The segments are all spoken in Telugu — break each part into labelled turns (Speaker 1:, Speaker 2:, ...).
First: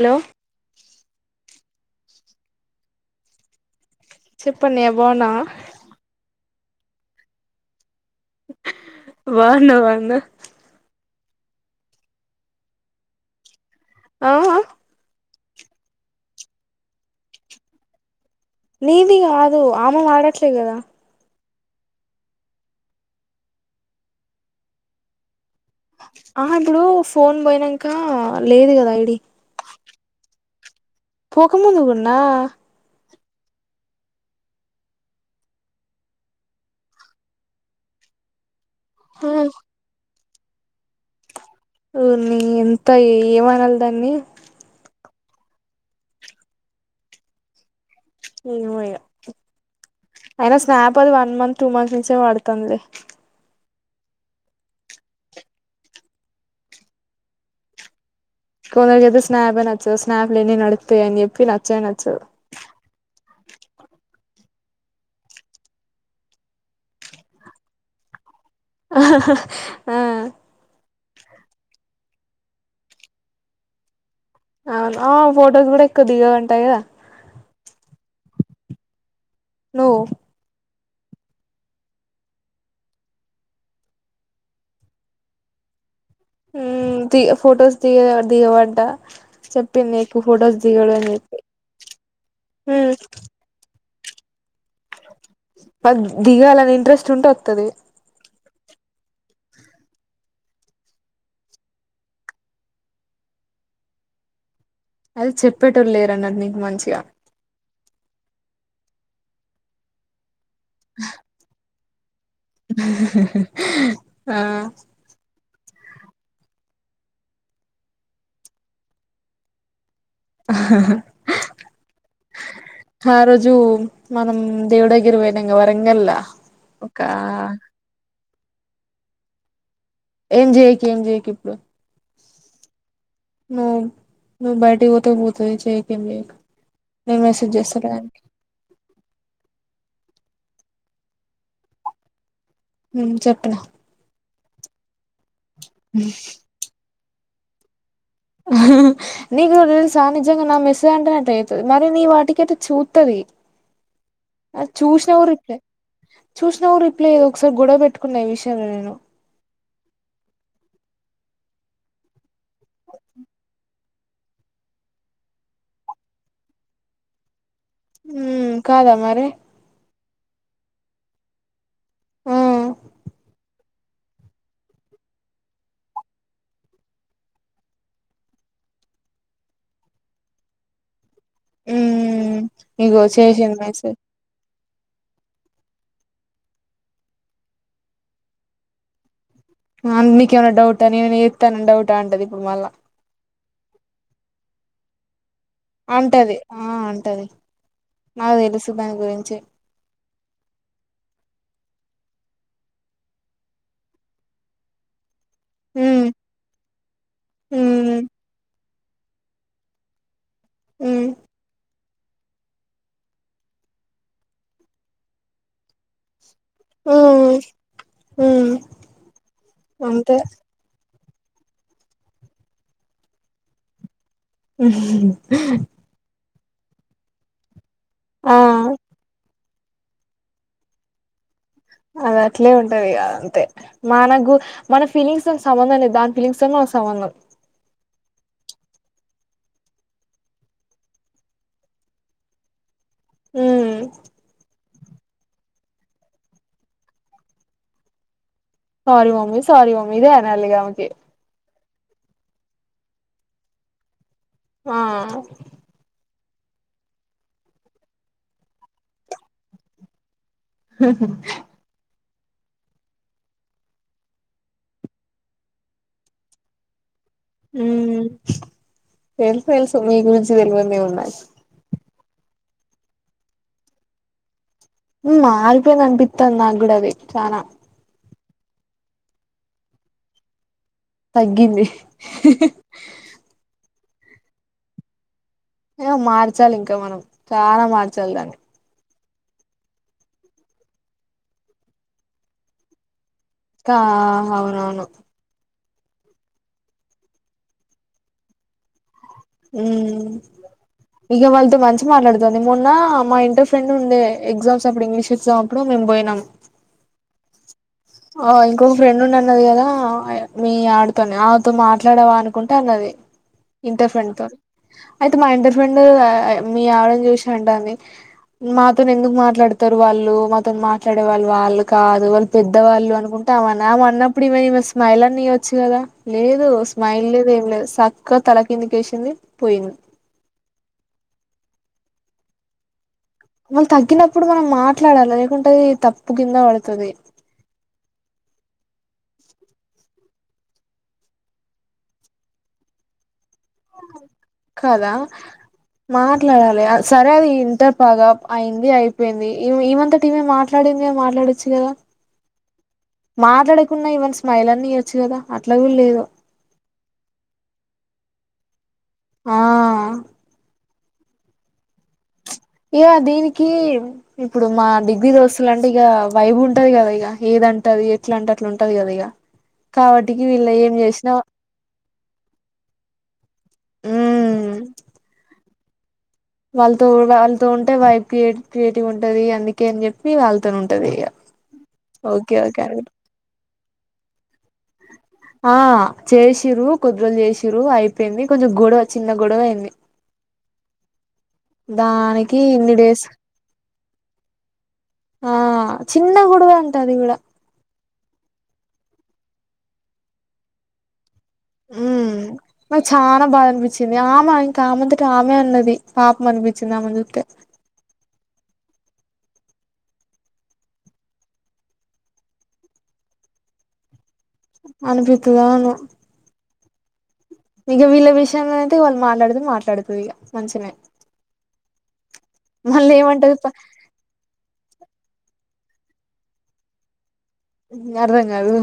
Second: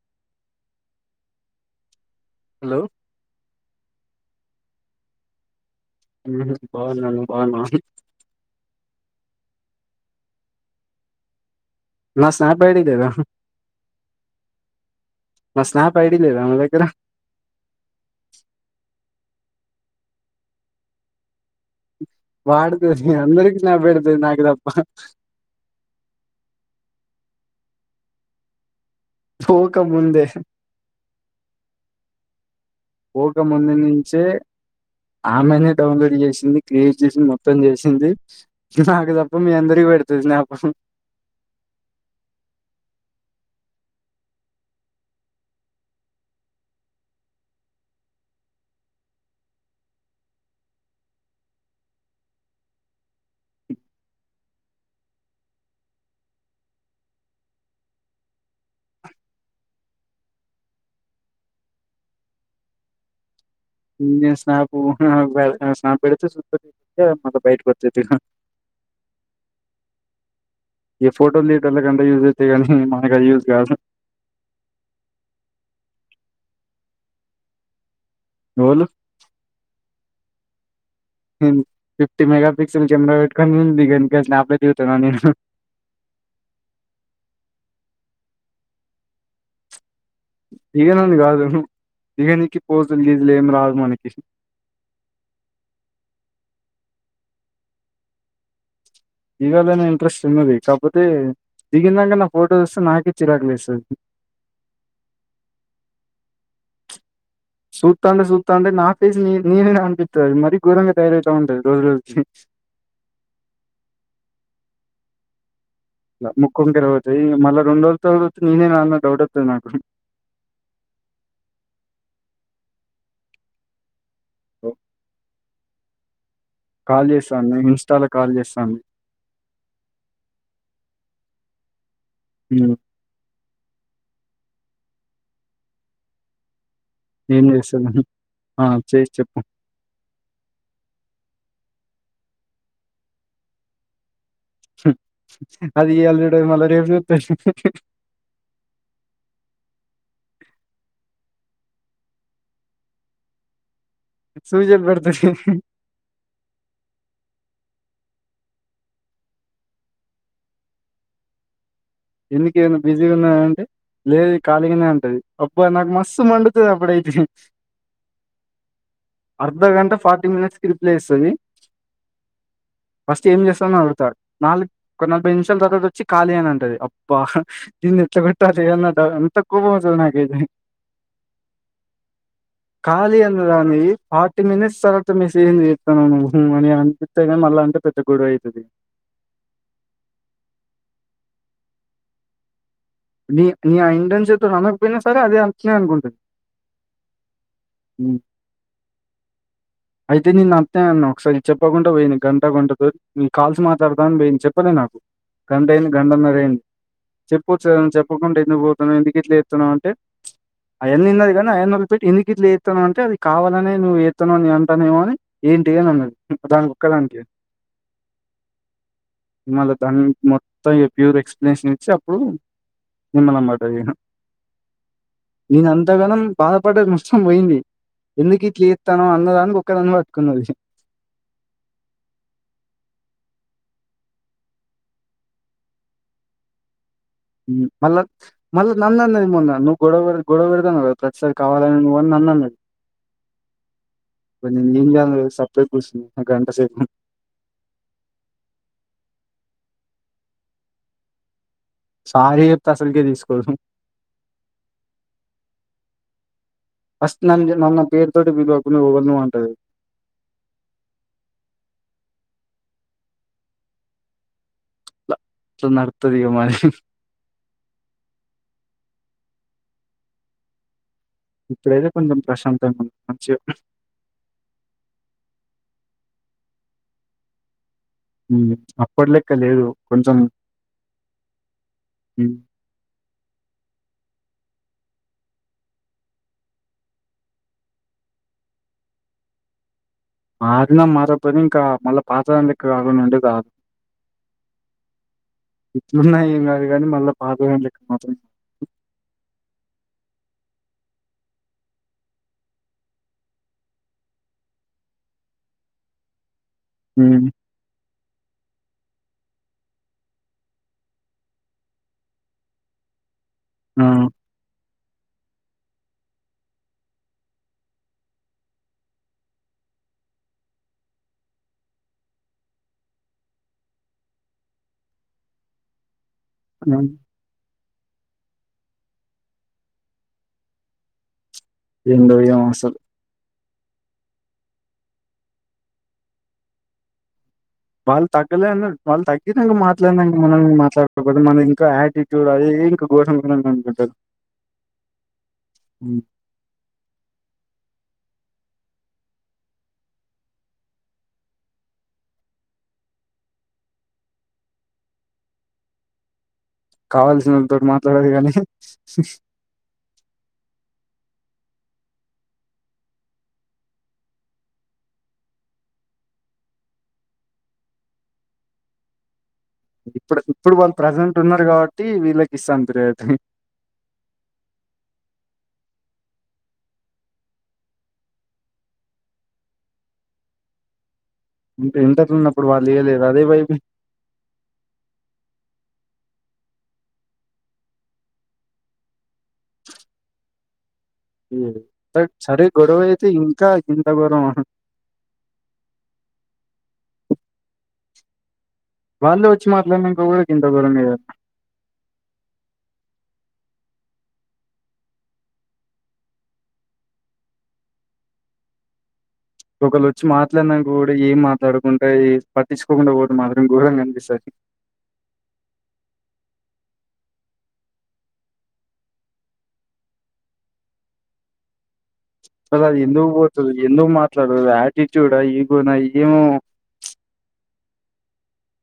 Speaker 1: హలో
Speaker 2: హలో
Speaker 1: చెప్పు అన్నయ్య బాగున్నావా
Speaker 2: బాగున్నాను నువ్ బాగున్నావా
Speaker 1: వాన వాన
Speaker 2: నా స్నాప్ ఐడి లేదా
Speaker 1: ఆహా
Speaker 2: నా స్నాప్ ఐడి లేదా నీ దగ్గర
Speaker 1: ఇది కాదు ఆమె వాడట్లేదు కదా
Speaker 2: వాడతుది అందరికి స్నాప్ పెడతాది నాకు తప్ప
Speaker 1: ఆహా ఇప్పుడు ఫోన్ పోయినాక లేదు కదా
Speaker 2: పోక ముందే
Speaker 1: పోక ముందుకున్నా
Speaker 2: పోక ముందు నుంచే ఆమెనే డౌన్లోడ్ చేసింది క్రియేట్ చేసింది మొత్తం చేసింది నాకు తప్ప మీ అందరిక పెడుతుది స్నాప్
Speaker 1: ఓరిని ఎంత ఏమనాలి దాన్ని ఏమో ఇక అయినా స్నాప్ అది వన్ మంత్ టూ మంత్ నుంచే వాడుతుంది కొందరికితే స్నాపే నచ్చవు స్నాప్లుని నడుతా అని చెప్పి నచ్చ నచ్చవు
Speaker 2: నేను స్నాపు స్నాప్ పెడతే చూడకుండా మళ్లీ బయటికి వచ్చేస్తది
Speaker 1: ఆ ఆ
Speaker 2: యూజ అయితే నీ మనకి యూస్ కాదు
Speaker 1: అవును ఆ ఫొటోస్ కూడా ఎక్కువ దిగ ఉంటాయి కదా
Speaker 2: ఎవలు
Speaker 1: hello
Speaker 2: fifty mega pixel camera పెట్టుకొని ఇంకా స్నాప్ లో దిగుతారా మీరు
Speaker 1: ఉమ్ ది ఫొటోస్ దియ దియవంట చెప్పింది ఫొటోస్ దిగడు అని
Speaker 2: దిగనాన్ని
Speaker 1: చెప్పి
Speaker 2: కాదు దిగినికి ఫోజులు గేజులు ఏం రావు కృష్ణ
Speaker 1: మ దిగాలని ఇంట్రెస్ట్ ఉంటే వస్తుది
Speaker 2: దిగాలోనే ఇంట్రెస్ట్ ఉన్నది కాకపోతే దిగినాక నా ఫోటో వస్తే నాకే చిరాకులేస్తుంది
Speaker 1: అది చెప్పేటోళ్లు లేరన్నట్టు నీకు మంచిగా
Speaker 2: సూతాండే సూతాండే నా ఫేసి ననే పంపిత్తది అది మరి ఘోరంగా తయారవుత ఉండది రోజు రోజు
Speaker 1: ఆ
Speaker 2: ముక్కుకొంకర పోతది మల్లా రెండు రోజుల తర్వాత నేనే నా డౌట్ వస్తుంది నాకు
Speaker 1: ఆ రోజు మనం దేవుడాగిర పోయినాంగా వరంగల్లా ఒక
Speaker 2: కాల్ చేస్తాను ఇన్స్టాలో కాల్ చేస్తాను
Speaker 1: ఏం చేయకు ఏం చేయకు ఇప్పుడు
Speaker 2: ఉ
Speaker 1: ను నువ్వు బయటికీ పోతే పోతది చెయ్ నేను
Speaker 2: ఏం
Speaker 1: మెసేజ్ చేస్తాలే
Speaker 2: చేస్తదని ఆ చేసి చెప్పు
Speaker 1: ఉమ్ చెప్పిన
Speaker 2: అది ఇయ్యాల చూడదు రేపు చూస్తది
Speaker 1: నీకు ఒక్కటి తెలుసా నిజంగా నా మెస్ అట్లా చేస్తది మరి నీ వాటిక అయితే చూతది అది
Speaker 2: సూచనలు
Speaker 1: చూసినా
Speaker 2: పెడతది
Speaker 1: రిప్లై చూసినా రిప్లై ఏదో ఒకసారి గొడవ పెట్టుకు కూన్నే విషయాంల నేను
Speaker 2: ఎందుకేమన్నా బిజీ ఉన్నాదా అంటే లేదు ఖాలిగానే అంటది అబ్బా నాకు మస్తు మండుతది అప్పుడయితే
Speaker 1: ఉం కాదా మరి
Speaker 2: రిప్లె ఇస్తది
Speaker 1: ఆ
Speaker 2: ఫస్ట్ ఏం చేస్ అడతాడు నాలుగు ఒక నలభై నిమిషాల తర్వాత వచ్చి ఖాలి అనంటది బ్బా దీన్ని ఎట్లా కొట్టాలే అన్న డ అంత కోపం అస్తది నాకైతే
Speaker 1: ఉమ్ ఇగో
Speaker 2: కాలి
Speaker 1: చేసింది
Speaker 2: అన్నదానివి
Speaker 1: మెసేజ్
Speaker 2: ఫార్టీ మినట్స్ తర్వాత మెస్సేజ్ ఎందుకు చేతనావ్ నువు అని అనిపిత్తది గనీ మళ్ళా అంటే పెద్ద గొడవ అయితది
Speaker 1: మ మమ్మి నీకేమైనా డౌటా నేనె ఎతనని డౌటా అంటది ఇప్పుడు మళ్ళా
Speaker 2: నీ ని ఆ ఇంటెన్షన్ తోన్ అనకపోయినా సరే అదే
Speaker 1: అంటది ఆ అంటది
Speaker 2: హ్మ్.
Speaker 1: నాకు తెలుసు దాని గురించి
Speaker 2: అయితే నేను అట్నే అన్న ఒకసారి చెప్పకుంట పోయింది గంట గంటతో నేన్ కాల్స్ మాట్లాడుత అని బోయింది చెప్పలే నాకు గంటయింది
Speaker 1: ఉమ్
Speaker 2: గంటనరైంది చెప్పచ్చుగా
Speaker 1: ఉమ్
Speaker 2: చెప్పకుంట ఎందుకు ఎందుకు ఇట్ల చేతున్నావ్ అంటే
Speaker 1: ఉమ్
Speaker 2: అయన్నిన్నది గని అయన్న ట్టి ఎందుకు ఇట్లా చేత్తన్నావ్ అంటే అది కావాలనె నువ్వు ఎతనావ్ నేన్ అంటానేమో అని ఏంటి అని అన్నది దానికోక్కదానికే
Speaker 1: ఉమ్ ఉమ్
Speaker 2: మళ దాన్ని
Speaker 1: అంతే
Speaker 2: మొత్త ఇగ ప్యూర్ ఎక్స్ప్లనేషన్ ఇచ్చి అప్పుడు నిమ్మలం పడ్డదిగా బాధపడ్డది మొత్తం పోయింది
Speaker 1: ఆ
Speaker 2: ఎందుకు ఇట్ల ఎత్తనావ్ అన్నదానికొ క్క దాన్ని పట్కున్నది
Speaker 1: అద అట్లే ఉంటది ఇగ అది అంతే మనకు మన ఫీలింగ్స్ తోని సంబంధం లేదు దాని ఫీలింగ్స్తొన్ మన సమందం
Speaker 2: మళ్ళ నన్నన్నది మొన్న నువ్వు గొడవ పె గొడవ పెడదన్న ప్రతిసారి కావాలని నువ్వు నన్నన్నది
Speaker 1: ఉమ్
Speaker 2: [unintelligible] సప్పుడేక కూసున్న అ గంటసేపు
Speaker 1: సారీ మమ్మీ సారీ మమ్మీ ఇదే అనాలిగా ఊకె
Speaker 2: సారీ చెప్తే అసలుకె తీసుకోదు
Speaker 1: ఆ
Speaker 2: ఫస్ట్ [unintelligible] నన్న పేర్తోటి పిలువకు నుఓవలనువ్వు అంటది
Speaker 1: ఆ
Speaker 2: అట్ల నాడ్త్తది ఇగ మాది
Speaker 1: ఉమ్ తెల్స్ తెలుసు మీ గురించి తెలువందేమున్నాది
Speaker 2: ఇప్పుడైతే కొంచెం ప్రశాంతంగా ఉ [unintelligible]
Speaker 1: [unintelligible] బిత్తంద నాగుడది చానా
Speaker 2: ఉమ్ అప్పట్ లెక్క లేదు కొంచెం
Speaker 1: తగ్గింది
Speaker 2: హ్మ్.
Speaker 1: ఏమో మార్చాలి ఇంకా మనం చాలా మార్చాలి దాన్ని
Speaker 2: మారిన మారపోయినా ఇంకా మళ్ళ పాత దాని లెక్క కాకుంటే
Speaker 1: కా అవునవును
Speaker 2: ఉన్నా ఏం కాదు కానీ మళ్ళా పాత దానిలెక్క మాత్రం
Speaker 1: ఉ ఇగ వాళ్ళతో మంచిగ మాట్లాడుతది మొన్న మా ఇంటర్ ఫ్రెండ్ ఉండే ఎగ్జామ్స్ అప్పుడు ఇంగ్లీష్ ఎగ్జామ్ అప్పుడు బోయినాం
Speaker 2: ఉ
Speaker 1: ఆ ఇంకొక ఫ్రెండ్ ఉండి అన్నది కదా మీ ఆడితోనే ఆవిడతో మాట్లాడవా అనుకుంట అన్నది
Speaker 2: ఆ!
Speaker 1: ఇంటర్ ఫ్రెండ్ తోని అయితే మా ఇంటర్ ఫ్రెండ్ మీ ఆవిడను చూసి అంటాంది మాతోని ఎందుకు మాట్లాడుతారు వాళ్ళు మాతోని మాట్లాడే వాళ్ళు వాళ్ళు కాదు వాళ్ళు పె ద్దవాళ్ళు అనుకుంటే అమన్నా అన్నప్పుడు ఈమే ఈమె స్మైల్ అన్న ఇయ్యొచ్చు కదా లేదు
Speaker 2: హ్మ్.
Speaker 1: స్మైల్ లేదు ఏం లేదు స క్క తల కిందికేసింది పోయింది
Speaker 2: ఎందో ఏమో అసల్
Speaker 1: మనం తగ్గినప్పుడు మనం మాట్లాడాలి లేకుంటే అది తప్పు కింద పడుతది
Speaker 2: వాళ్ళు తగ్గలే వాళ్ళు తగ్గినంక మాట్లాడినంక మనం మాట్లాడుకోకుడదు మనం ఇంకా యాటిట్యూడ్ అది ది ఇంకా గోరం
Speaker 1: కదా
Speaker 2: హ్మ్.
Speaker 1: మాట్లాడాలే సరే అది ఇంత పగా అయింది అయిపోయింది ఈ ఈమంతటిమే మాట్లాడిందిగ మాట్లాడొచ్చు కదా మాట్లాడకున్నా ఈవేన్ స్మైల్ అన్న ఇయ్వొచ్చు కదా అట్లా కుడా లేదు
Speaker 2: కావల్సిన వాళ్ళతోటి మాట్లాడరు కానీ
Speaker 1: ఆ ఇగ దీనికి ఇప్పుడు మా డిగ్రీ దోస్తులంటే ఇగ వైబ్ ఉంటది కదా ఇగ ఏద టంటది ఎట్లా అంటే అట్లుంటది కదా ఇగ
Speaker 2: ఇప్పుడు ఇప్పుడు వాళ్ళు ప్రజెంట్ ఉన్నారు కాబట్టి వీళ్ళకి ఇస్తాన్ ప్రేయరిటీ
Speaker 1: ఉమ్ వాళ్ళతో వాళ్ళతో ఉంటే వైపు క్రిే క్రియేటివ్ ఉంటంది అందుకే అని చెప్పి వాళ్ళతోనే ఉంటది ఇగ
Speaker 2: ఇ ఇంటర్ ఉన్నప్పుడు వాళ్ళు ఇయలేద అదే వైబ్
Speaker 1: ఆ చేసిరు కొంద్ధి రోలు చేసిరు అయిపోయింది కొంచెం గొడవ చిన్న గొడవ అయింది
Speaker 2: మ్
Speaker 1: దానికి
Speaker 2: సరే
Speaker 1: ఇన్ని డేస్
Speaker 2: గొడవయితే ఇంకా ఇంత గొరమ
Speaker 1: ఆ చిన్న గోడవే అంట అది కుడా
Speaker 2: వాళ్ళే వచ్చి మాట్లాడినంక కూడ గింత గోరంగా చేత్
Speaker 1: ఉమ్ నాకు చాలా బాగా అనిపించింది ఆమె ఇంకా ఆమే అంతటా ఆమె అన్నది పాపం అనిపించింది ఆమే ను చూస్తే
Speaker 2: ఒకళ్రు వచ్చి మాట్లాడినంక కూడా ఏం మాట్లాడకుంటే పట్టించుకోకుండా పోతె మాత్రం ఘోరంగా అనిపిస్తది
Speaker 1: అనిపిత్తది అవును ఇగ వీళ్ళ విషయంలో అయితే వాళ్ళు మాట్లాడితే మాట్లాడుతది ఇగ మంచనే
Speaker 2: కాదు అది ఎందుకు పోతది ఎందుకు మాట్లాడదు ఆటిట్యూడ్ ఆ ఎం బోయినా ఏమో
Speaker 1: అర్ధం కాదు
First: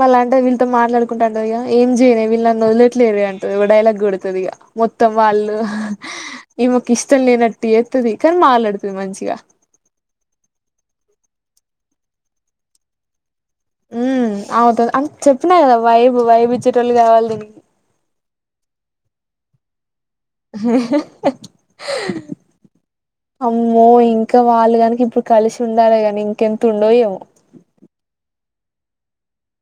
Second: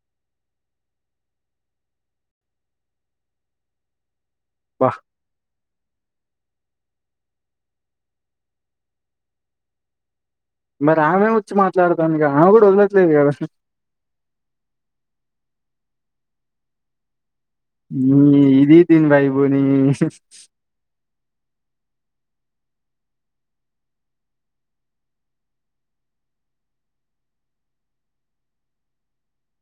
Speaker 1: మళ్ళ అంటే వీన్తో మాట్లాడుకుంట అంటది కద ఏం చేయనే వీళ్ళు నన్ను వదలట్లేదే అంటాది ఒక డైలాగ్ కోడ్ తది ఇగా
Speaker 2: అబ్బా
Speaker 1: మొత్తం వాళ్ళు ఈమే ఇష్టం లేనట్టు చేత్తది కానీ మాట్లాడుతది మంచిగా
Speaker 2: మరి ఆమె వచ్చి మాట్లాడ్తాన్దిగ ఆమె కూడా వదలట్లేదు గా
Speaker 1: మ్ ఆమెతోని అం చెప్పిన కదా వైబ్ వైబ్ ఇచ్చేటోళ్ళు కావాలి దీన్
Speaker 2: మ్ ఇదీ దీని వైబ్ ని
Speaker 1: లేహుహ... అమ్మో ఇంకా వాళ్ళుగనుక ఇప్పుడు కలిసి ఉండాలి గాని ఇంకెంత ఉండో ఏమో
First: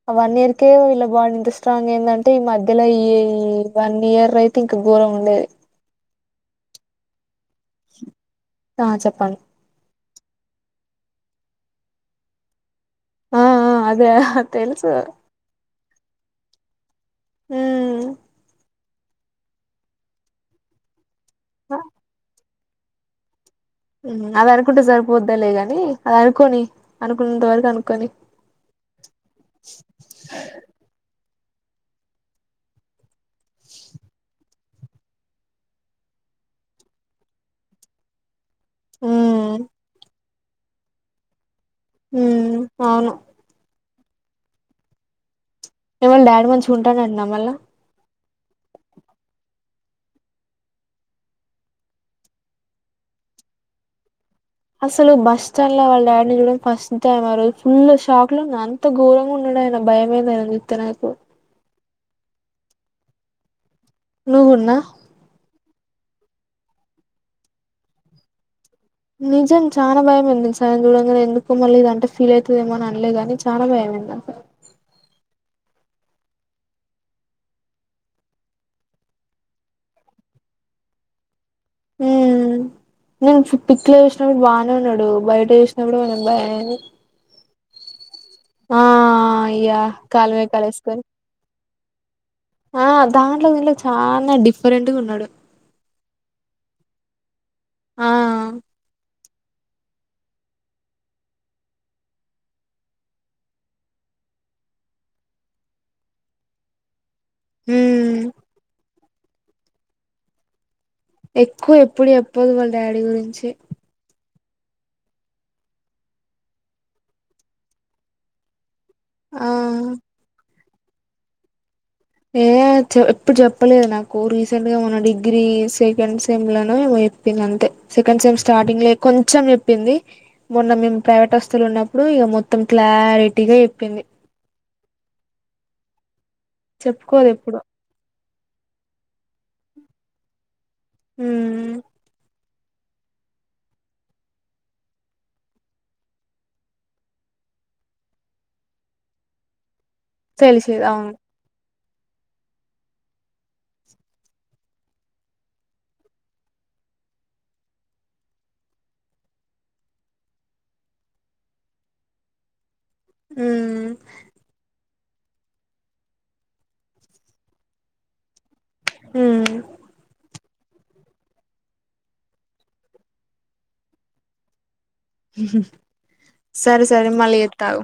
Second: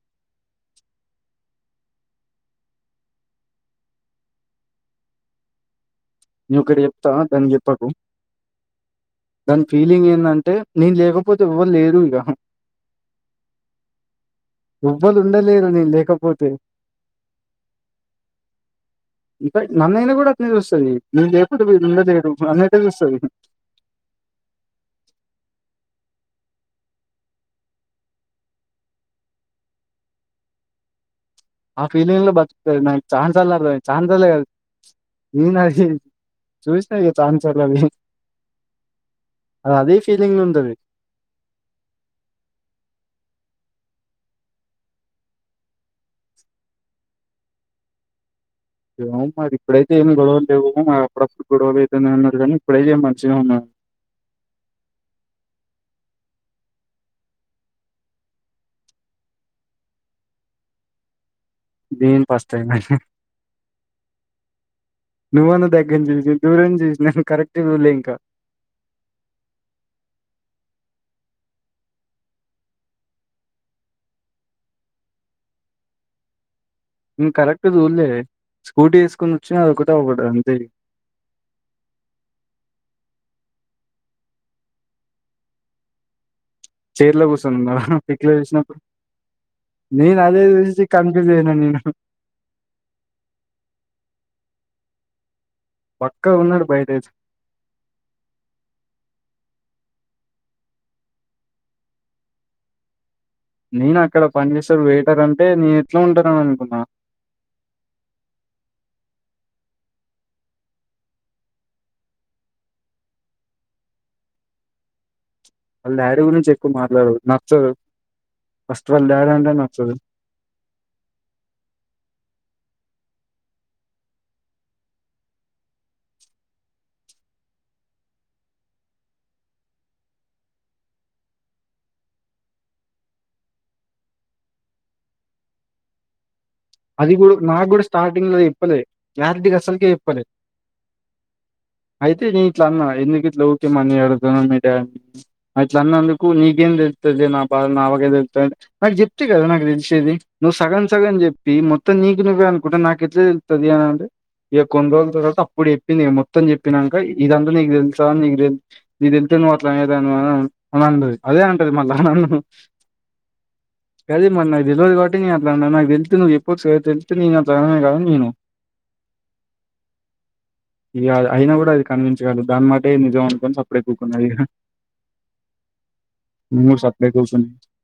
Speaker 1: ఆ వన్ ఇయర్కే వీళ్ళ బాండ్ ఇంత స్ట్రాంగ్ ఐందంటే ఈ మధ్యల ఈ వన్ ఇయర్ అయితే ఇంక దూరం ఉండేది
Speaker 2: నేను ఓక్కటి చెప్త దానికి చెప్పకు
Speaker 1: ఆ చెప్పండి
Speaker 2: దాని ఫీలింగ్ ఏందంటే నేను లేకపోతే ఎవ్వరు లేరు ఇగ
Speaker 1: ఆ ఆ అదే తెలుసు
Speaker 2: ఎవ్వలు ఉండలేరు నేన్ లేకపోతే
Speaker 1: ఆ
Speaker 2: ఇంక నన్నైనా కూడ అట్నే చూస్తది నీ లేేకుంటే వీడు ఉండలేడు అన్నట్టే చూస్తది
Speaker 1: అది అనుకుంటే సరిపోద్ద లే గాని అది అనుకోని అనుకున్నంత వరకు అనుకోని అ
Speaker 2: ఆ ఫీలింగ్ లో బతుకుతది నాకు ఛాన్స్లు చాన్స్ లే [unintelligible]
Speaker 1: ఉమ్
Speaker 2: అ అదే ఫీలింగ్ లో వుంటది
Speaker 1: హు అవును [unintelligible] మంచిగా ఉంటానంట నా మళ్ల
Speaker 2: ఏమో మరి ఇప్పుడైతే ఏం గొడవల్లెవలేగాని మా అడప్పుడు గొడవలు అయితేనే ఉన్నేటివి గానీ ఇప్పుడైతే మంచినే వున్నాడు
Speaker 1: అసలు బస్ స్టాండ్ లో వాళ్ళ డాడీని చూడం ఫస్ట్ ఆరోజు ఫుల్ షాక్ లో ఉన్న అంత ఘోరంగా ఉండ భయంమైదీ ఆయని చుతే నాకు
Speaker 2: నేను ఫస్ట్ టైమ్ ఏ
Speaker 1: నువ్వు కుడ్న
Speaker 2: నేన్ దూరం నుంచి చుసిన కరెక్ట్ చూడలే ఇంక
Speaker 1: నిజం చాన భయం అయ్యింది తెలుసా చూడంగానే ఎందుకో మళ్ళ ఇదంటే ఫీల్ అవుతుదేమో అనలేదుగాని చాన భయం [unintelligible]
Speaker 2: కరెక్ట్ చూలే స్కూటీ వేసుకొని వచ్చిన ఒకటేకటి అది అంతే
Speaker 1: ఊ నేను పిక్లో చూసినప్పుడు బానే ఉన్నాడే బయట చూసినప్పుడు కొంచం బ
Speaker 2: చైర్లో కూర్చున్నానా పిక్లో చూసినపుడు
Speaker 1: ఆ ఇగ
Speaker 2: నేను అదే
Speaker 1: కాలుమే
Speaker 2: చుసి
Speaker 1: కాలేసుకొని
Speaker 2: కన్ఫ్య్ స్ అయ్యాను ఉ హు
Speaker 1: ఆ దాంట్లో దీంట్లో చాల డిఫరెంట్గ ఉన్నాడు
Speaker 2: బక్కగ ఉన్నాడు బయటై తే
Speaker 1: ఆ
Speaker 2: నేను అక్కడ పని చేసే వెయిటర్ అంటే నేను ఎట్లో ఉంటాడని అనుకున్నా
Speaker 1: హు ఎక్కువ ఎప్పుడు చెప్పదు వాళ్ళ డాడీ గురించి
Speaker 2: వాళ్ళ డాడి గురించి ఎక్కువ మాట్లాడుదు నచ్చదు ఫస్ట్ వాళ్ళ డాడీ
Speaker 1: ఆ
Speaker 2: అంటే నచ్చదు
Speaker 1: ఏ ఎప్పుడు చెప్పలేదు నాకు రీసెంట్ గా మన డిగ్రీ సెకండ్ సెమ్ లోనో ఏమో చెప్పింది అంతే సెకండ్ సెమ్ స్టార్టింగ్ లో కొంచెం చెప్పింది మొన్న మేము ప్రైవేట్ హస్తులు ఉన్నప్పుడు ఇక మొత్తం క్లారిటీగా చెప్పింది
Speaker 2: [inaudible] అది
Speaker 1: చెప్పుకోదు
Speaker 2: కూడ
Speaker 1: ఎప్పుడు
Speaker 2: నాకు కూడ స్టార్టింగ్ లో చెప్పలే క్లారిటీ అసలుకే చెప్పలే
Speaker 1: ఉమ్
Speaker 2: అయితే నే ఇట్ల అన్న ఎందుకిట్ల ఓక్య మని అడుగుతావ్ [unintelligible] అట్ల అన్న అందుకు నీకేం తెలుతది [unintelligible] నా బాద నాకు చెప్తే కదా నాకు తెలిసేది నువ్వు సగం
Speaker 1: తెలిసేది అవును
Speaker 2: సగం చెప్ ఈ మొత్తం నీకు నువ్వే అనుకుంటే నాకు ఎట్ల తెలుతది అండి ఇక కొన్ని రోజుల తర్వాత అప్పుడు చెప్పింది ఇగ మొత్తం చెప్పినంక ఇదంతా నీకు తెలుసా నీకు నీ తె నీకు తెలిత్తే అంటే నువ్వు అట్ల అనే దానివ అని అంటది అదే అంటది మళ్ళా నన్ను
Speaker 1: ఉమ్
Speaker 2: గది మరి నాకు తెల్వదు కావట్టి అట్లాన్న నాకు తెలిస్తే నువ్వు చెప్ ప్పచ్చుగ తెలిస్తే నేను దానవే కాద నేను
Speaker 1: హ్మ్
Speaker 2: ఇగ అది అయినా గూడా అది కన్విన్స్ దాని నిజం మనుకొని సప్పుడేక కూకున్నది ఇగ నేను కూడా
Speaker 1: సరే సరే
Speaker 2: సప్పుడేక
Speaker 1: మళ్ళీ
Speaker 2: ఊకున్న
Speaker 1: ఎత్త ఆగు